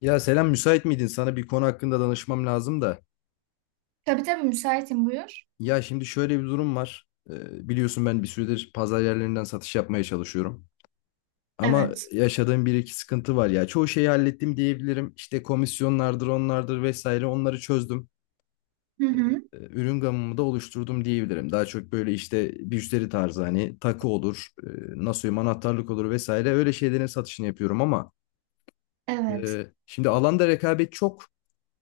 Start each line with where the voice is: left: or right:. left: Ya selam, müsait miydin? Sana bir konu hakkında danışmam lazım da.
right: Tabii tabii müsaitim, buyur.
left: Ya şimdi şöyle bir durum var. Biliyorsun ben bir süredir pazar yerlerinden satış yapmaya çalışıyorum. Ama
right: Evet.
left: yaşadığım bir iki sıkıntı var ya. Çoğu şeyi hallettim diyebilirim. İşte komisyonlardır, onlardır vesaire, onları çözdüm.
right: Hı hı.
left: Ürün gamımı da oluşturdum diyebilirim. Daha çok böyle işte müşteri tarzı, hani takı olur, nasıl diyeyim, anahtarlık olur vesaire, öyle şeylerin satışını yapıyorum ama
right: Evet.
left: şimdi alanda rekabet çok.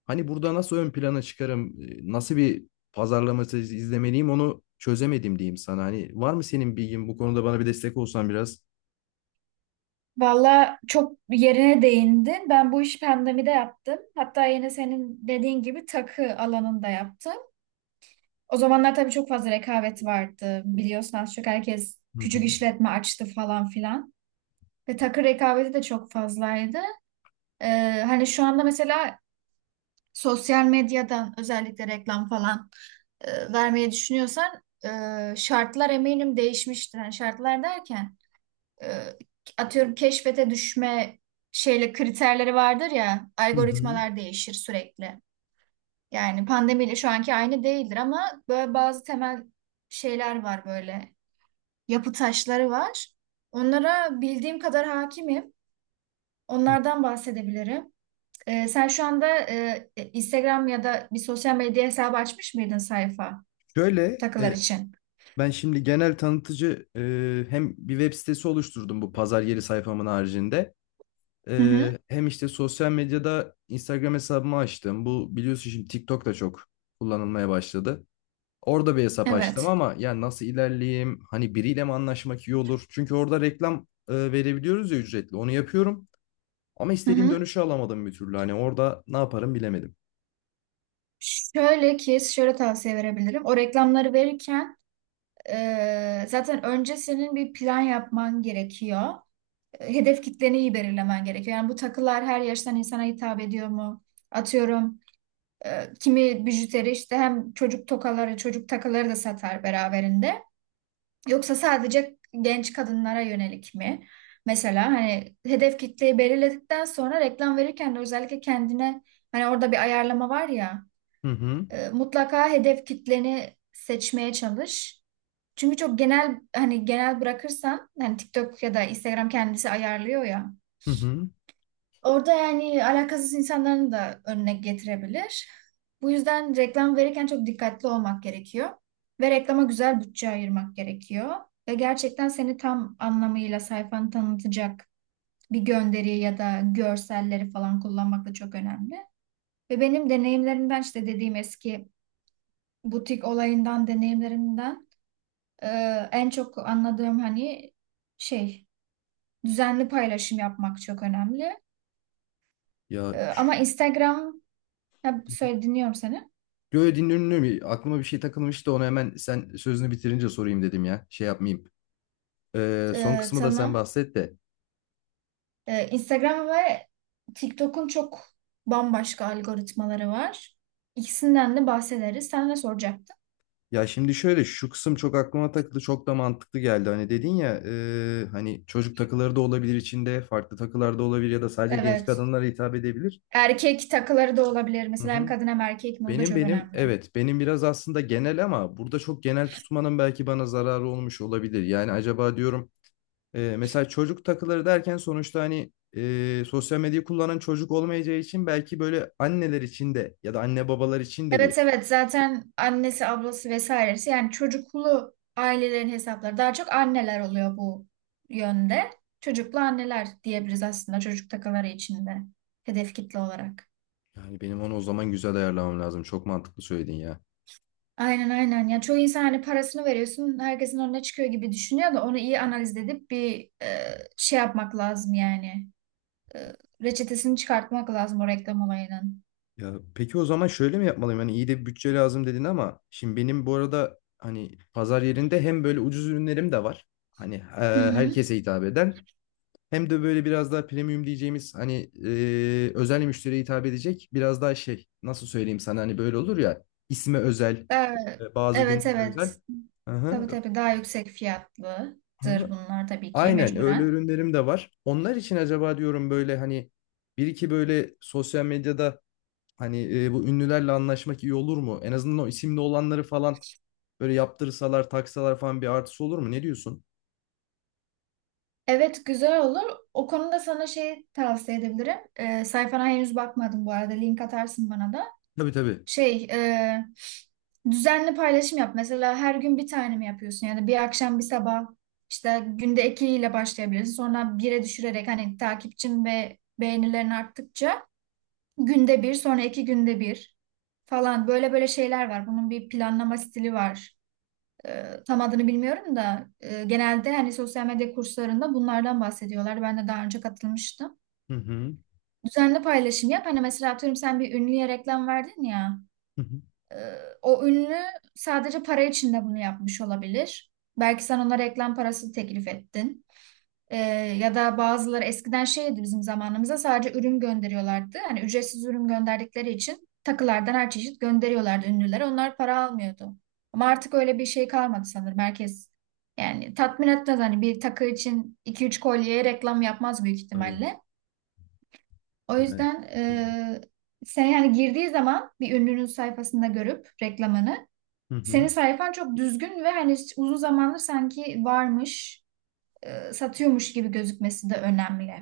left: Hani burada nasıl ön plana çıkarım, nasıl bir pazarlaması izlemeliyim, onu çözemedim diyeyim sana. Hani var mı senin bilgin bu konuda, bana bir destek olsan biraz?
right: Valla çok yerine değindin. Ben bu işi pandemide yaptım. Hatta yine senin dediğin gibi takı alanında yaptım. O zamanlar tabii çok fazla rekabet vardı. Biliyorsun az çok herkes
left: Hı.
right: küçük işletme açtı, falan filan. Ve takı rekabeti de çok fazlaydı. Hani şu anda mesela sosyal medyadan özellikle reklam falan vermeyi düşünüyorsan şartlar eminim değişmiştir. Yani şartlar derken e, atıyorum keşfete düşme şeyle kriterleri vardır ya,
left: Hı hı.
right: algoritmalar değişir sürekli. Yani pandemiyle şu anki aynı değildir ama böyle bazı temel şeyler var, böyle yapı taşları var. Onlara bildiğim kadar hakimim.
left: Hı.
right: Onlardan bahsedebilirim. Sen şu anda Instagram ya da bir sosyal medya hesabı açmış mıydın, sayfa
left: Şöyle
right: takılar
left: e,
right: için?
left: ben şimdi genel tanıtıcı hem bir web sitesi oluşturdum bu pazar yeri sayfamın haricinde.
right: Hı hı.
left: E, hem işte sosyal medyada Instagram hesabımı açtım. Bu biliyorsun, şimdi TikTok da çok kullanılmaya başladı. Orada bir hesap açtım
right: Evet.
left: ama ya nasıl ilerleyeyim? Hani biriyle mi anlaşmak iyi olur? Çünkü orada reklam verebiliyoruz ya, ücretli. Onu yapıyorum. Ama
right: Hı
left: istediğim
right: hı.
left: dönüşü alamadım bir türlü. Hani orada ne yaparım bilemedim.
right: Şöyle ki şöyle tavsiye verebilirim. O reklamları verirken zaten önce senin bir plan yapman gerekiyor. Hedef kitleni iyi belirlemen gerekiyor. Yani bu takılar her yaştan insana hitap ediyor mu? Atıyorum kimi bijuteri işte hem çocuk tokaları, çocuk takıları da satar beraberinde. Yoksa sadece genç kadınlara yönelik mi? Mesela hani hedef kitleyi belirledikten sonra reklam verirken de özellikle kendine, hani orada bir ayarlama var ya,
left: Hı hı.
right: mutlaka hedef kitleni seçmeye çalış. Çünkü çok genel, hani genel bırakırsan hani TikTok ya da Instagram kendisi ayarlıyor ya.
left: Hı hı.
right: Orada yani alakasız insanların da önüne getirebilir. Bu yüzden reklam verirken çok dikkatli olmak gerekiyor. Ve reklama güzel bütçe ayırmak gerekiyor. Ve gerçekten seni tam anlamıyla sayfanı tanıtacak bir gönderi ya da görselleri falan kullanmak da çok önemli. Ve benim deneyimlerimden, işte dediğim eski butik olayından deneyimlerimden, e, en çok anladığım hani şey, düzenli paylaşım yapmak çok önemli.
left: Ya
right: Ama
left: şş,
right: Instagram, ha, söyle, dinliyorum seni.
left: Yo, dinliyorum. Aklıma bir şey takılmıştı. Onu hemen sen sözünü bitirince sorayım dedim ya. Şey yapmayayım. E, son
right: Ee,
left: kısmı da sen
right: tamam.
left: bahset de.
right: Instagram ve TikTok'un çok bambaşka algoritmaları var. İkisinden de bahsederiz. Sen ne soracaktın?
left: Ya şimdi şöyle, şu kısım çok aklıma takıldı, çok da mantıklı geldi. Hani dedin ya, hani çocuk takıları da olabilir içinde, farklı takılar da olabilir ya da sadece genç
right: Evet.
left: kadınlara hitap edebilir.
right: Erkek takıları da olabilir.
left: Hı
right: Mesela hem
left: hı.
right: kadın hem erkek mi? O da
left: Benim
right: çok
left: benim
right: önemli.
left: evet, benim biraz aslında genel, ama burada çok genel tutmanın belki bana zararı olmuş olabilir. Yani acaba diyorum, mesela çocuk takıları derken sonuçta, hani sosyal medyayı kullanan çocuk olmayacağı için belki böyle anneler için de ya da anne babalar için de bir.
right: Evet, evet, zaten annesi, ablası, vesairesi, yani çocuklu ailelerin hesapları daha çok anneler oluyor bu yönde. Çocuklu anneler diyebiliriz aslında, çocuk takaları içinde hedef kitle olarak.
left: Yani benim onu o zaman güzel ayarlamam lazım. Çok mantıklı söyledin ya.
right: Aynen, aynen, ya çoğu insan hani parasını veriyorsun herkesin önüne çıkıyor gibi düşünüyor da, onu iyi analiz edip bir şey yapmak lazım yani. E, reçetesini çıkartmak lazım o reklam olayının.
left: Ya peki, o zaman şöyle mi yapmalıyım? Hani iyi de bir bütçe lazım dedin, ama şimdi benim bu arada hani pazar yerinde hem böyle ucuz ürünlerim de var. Hani
right: Hı hı.
left: herkese hitap eden, hem de böyle biraz daha premium diyeceğimiz, hani özel müşteriye hitap edecek biraz daha şey, nasıl söyleyeyim sana, hani böyle olur ya, isme özel,
right: Ee,
left: bazı
right: evet
left: günlere
right: evet.
left: özel. Hı hı,
right: Tabii, tabii, daha yüksek
left: hı
right: fiyatlıdır
left: hı.
right: bunlar tabii ki
left: Aynen, öyle
right: mecburen.
left: ürünlerim de var. Onlar için acaba diyorum böyle hani bir iki böyle sosyal medyada. Hani bu ünlülerle anlaşmak iyi olur mu? En azından o isimli olanları falan böyle yaptırsalar, taksalar falan, bir artısı olur mu? Ne diyorsun?
right: Evet, güzel olur. O konuda sana şey tavsiye edebilirim. Sayfana henüz bakmadım bu arada. Link atarsın bana da.
left: Tabii tabii.
right: Şey, düzenli paylaşım yap. Mesela her gün bir tane mi yapıyorsun? Yani bir akşam bir sabah, işte günde iki ile başlayabilirsin. Sonra bire düşürerek, hani takipçin ve beğenilerin arttıkça günde bir, sonra iki günde bir falan, böyle böyle şeyler var. Bunun bir planlama stili var. Tam adını bilmiyorum da genelde hani sosyal medya kurslarında bunlardan bahsediyorlar. Ben de daha önce katılmıştım.
left: Hı hı.
right: Düzenli paylaşım yap. Hani mesela atıyorum sen bir ünlüye reklam verdin ya.
left: Hı hı.
right: e, o ünlü sadece para için de bunu yapmış olabilir. Belki sen ona reklam parası teklif ettin. Ee, ya da bazıları eskiden şeydi, bizim zamanımızda sadece ürün gönderiyorlardı. Hani ücretsiz ürün gönderdikleri için takılardan her çeşit gönderiyorlardı ünlülere. Onlar para almıyordu. Ama artık öyle bir şey kalmadı sanırım. Herkes yani tatmin etmez. Hani bir takı için iki üç kolyeye reklam yapmaz büyük
left: Tabii.
right: ihtimalle. O
left: Yani.
right: yüzden
left: Hı hı.
right: sen yani girdiği zaman bir ünlünün sayfasında görüp reklamını,
left: Hı
right: senin
left: hı.
right: sayfan çok düzgün ve hani uzun zamandır sanki varmış, satıyormuş gibi gözükmesi de önemli.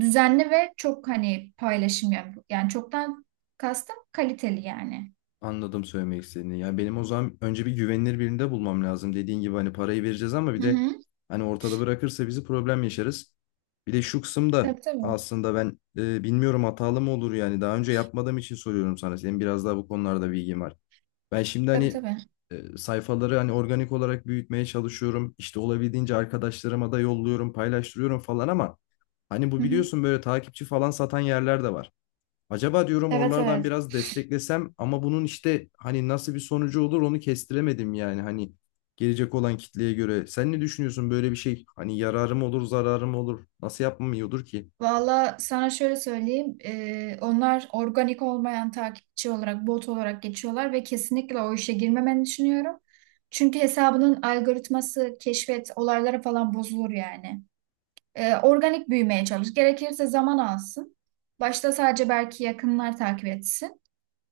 right: Düzenli ve çok hani paylaşım yap. Yani çoktan kastım kaliteli yani.
left: Anladım söylemek istediğini. Yani benim o zaman önce bir güvenilir birinde bulmam lazım. Dediğin gibi, hani parayı vereceğiz ama bir
right: Hı
left: de
right: hı.
left: hani ortada bırakırsa bizi, problem yaşarız. Bir de şu kısımda
right: Tabii, tabii.
left: aslında ben bilmiyorum hatalı mı olur, yani daha önce yapmadığım için soruyorum sana. Senin biraz daha bu konularda bilgin var. Ben şimdi
right: Tabii,
left: hani
right: tabii.
left: sayfaları hani organik olarak büyütmeye çalışıyorum. İşte olabildiğince arkadaşlarıma da yolluyorum, paylaştırıyorum falan, ama hani
right: Hı
left: bu
right: hı.
left: biliyorsun, böyle takipçi falan satan yerler de var. Acaba diyorum
right: Evet,
left: oralardan
right: evet.
left: biraz desteklesem, ama bunun işte hani nasıl bir sonucu olur onu kestiremedim, yani hani gelecek olan kitleye göre. Sen ne düşünüyorsun böyle bir şey? Hani yararım olur, zararım olur. Nasıl yapmam iyi olur ki?
right: Valla sana şöyle söyleyeyim. Onlar organik olmayan takipçi olarak, bot olarak geçiyorlar ve kesinlikle o işe girmemeni düşünüyorum. Çünkü hesabının algoritması, keşfet, olaylara falan bozulur yani. Organik büyümeye çalış. Gerekirse zaman alsın. Başta sadece belki yakınlar takip etsin.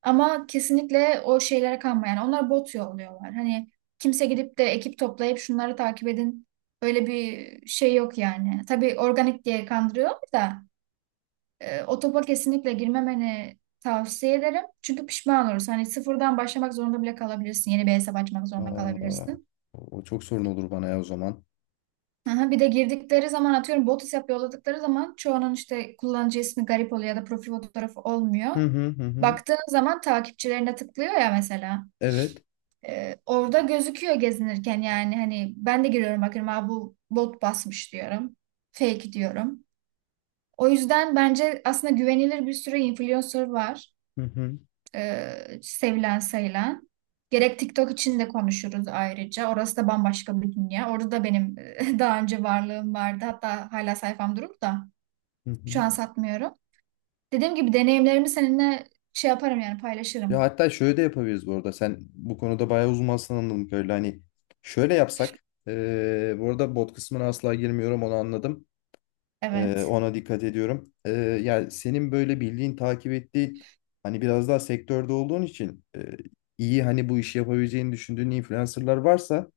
right: Ama kesinlikle o şeylere kanma. Yani onlar bot yolluyorlar. Hani kimse gidip de ekip toplayıp şunları takip edin. Öyle bir şey yok yani. Tabii organik diye kandırıyor da, o topa kesinlikle girmemeni tavsiye ederim. Çünkü pişman olursun. Hani sıfırdan başlamak zorunda bile kalabilirsin. Yeni bir hesap açmak zorunda
left: Aa,
right: kalabilirsin.
left: o çok sorun olur bana ya o zaman.
right: Aha, bir de girdikleri zaman atıyorum bot hesap yolladıkları zaman çoğunun işte kullanıcı ismi garip oluyor ya da profil fotoğrafı olmuyor.
left: Hı hı, hı hı.
right: Baktığın zaman takipçilerine tıklıyor ya mesela.
left: Evet.
right: Orada gözüküyor gezinirken yani, hani ben de giriyorum bakıyorum, aa, bu bot basmış diyorum. Fake diyorum. O yüzden bence aslında güvenilir bir sürü influencer var,
left: Hı hı,
right: sevilen sayılan. Gerek TikTok için de konuşuruz ayrıca. Orası da bambaşka bir dünya. Orada da benim daha önce varlığım vardı. Hatta hala sayfam durur da
left: hı hı.
right: şu an satmıyorum. Dediğim gibi deneyimlerimi seninle şey yaparım yani,
left: Ya
right: paylaşırım.
left: hatta şöyle de yapabiliriz bu arada. Sen bu konuda bayağı uzmansın, anladım kadarıyla. Hani şöyle yapsak. Bu arada bot kısmına asla girmiyorum, onu anladım.
right: Evet.
left: Ona dikkat ediyorum. Yani senin böyle bildiğin, takip ettiğin, hani biraz daha sektörde olduğun için iyi hani bu işi yapabileceğini düşündüğün influencerlar varsa,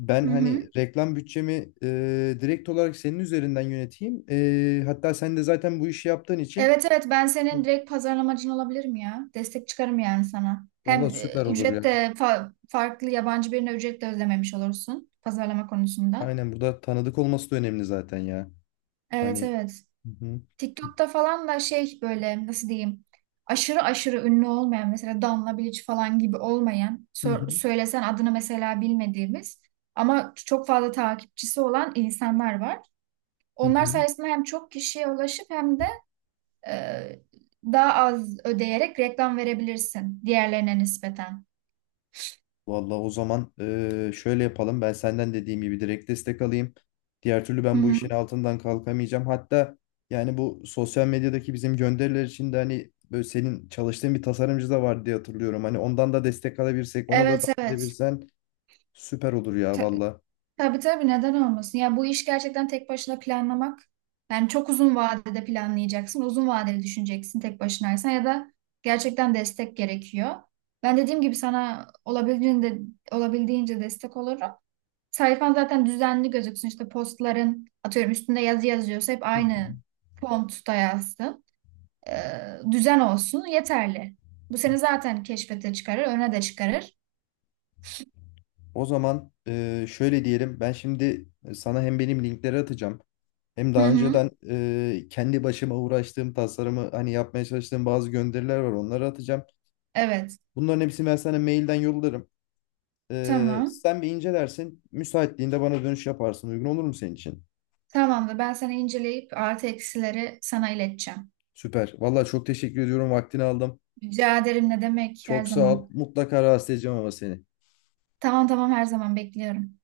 left: ben
right: Hı
left: hani
right: hı.
left: reklam bütçemi direkt olarak senin üzerinden yöneteyim. Hatta sen de zaten bu işi yaptığın için
right: Evet, evet, ben senin direkt pazarlamacın olabilirim ya. Destek çıkarım yani sana.
left: valla
right: Hem
left: süper olur ya.
right: ücret de farklı yabancı birine ücret de ödememiş olursun pazarlama konusunda.
left: Aynen, burada tanıdık olması da önemli zaten ya.
right: Evet,
left: Hani
right: evet.
left: hı hı.
right: TikTok'ta falan da şey, böyle nasıl diyeyim, aşırı aşırı ünlü olmayan, mesela Danla Bilic falan gibi olmayan,
left: Hı hı,
right: söylesen adını mesela bilmediğimiz ama çok fazla takipçisi olan insanlar var.
left: hı
right: Onlar
left: hı.
right: sayesinde hem çok kişiye ulaşıp hem de e, daha az ödeyerek reklam verebilirsin diğerlerine nispeten.
left: Vallahi o zaman şöyle yapalım. Ben senden dediğim gibi direkt destek alayım. Diğer türlü
right: Hı
left: ben bu
right: hı.
left: işin altından kalkamayacağım. Hatta yani bu sosyal medyadaki bizim gönderiler için de hani böyle senin çalıştığın bir tasarımcı da var diye hatırlıyorum. Hani ondan da destek alabilirsek, onu da
right: Evet,
left: dahil
right: evet.
left: edebilirsen süper olur ya valla.
right: Tabii, tabii, neden olmasın? Ya bu iş gerçekten tek başına planlamak. Yani çok uzun vadede planlayacaksın, uzun vadeli düşüneceksin tek başınaysan ya da gerçekten destek gerekiyor. Ben dediğim gibi sana olabildiğince, olabildiğince destek olurum. Sayfan zaten düzenli gözüksün. İşte postların atıyorum üstünde yazı yazıyorsa hep
left: Hı hı.
right: aynı fontta yazsın. Ee, düzen olsun yeterli. Bu seni zaten keşfete çıkarır, öne de çıkarır.
left: O zaman şöyle diyelim. Ben şimdi sana hem benim linkleri atacağım. Hem
right: Hı
left: daha
right: hı.
left: önceden kendi başıma uğraştığım, tasarımı hani yapmaya çalıştığım bazı gönderiler var. Onları atacağım.
right: Evet.
left: Bunların hepsini ben sana mailden yollarım. E,
right: Tamam.
left: sen bir incelersin. Müsaitliğinde bana dönüş yaparsın. Uygun olur mu senin için?
right: Tamamdır. Ben sana inceleyip artı eksileri sana ileteceğim.
left: Süper. Vallahi çok teşekkür ediyorum. Vaktini aldım.
right: Rica ederim, ne demek, her
left: Çok sağ ol.
right: zaman.
left: Mutlaka rahatsız edeceğim ama seni.
right: Tamam, tamam, her zaman bekliyorum.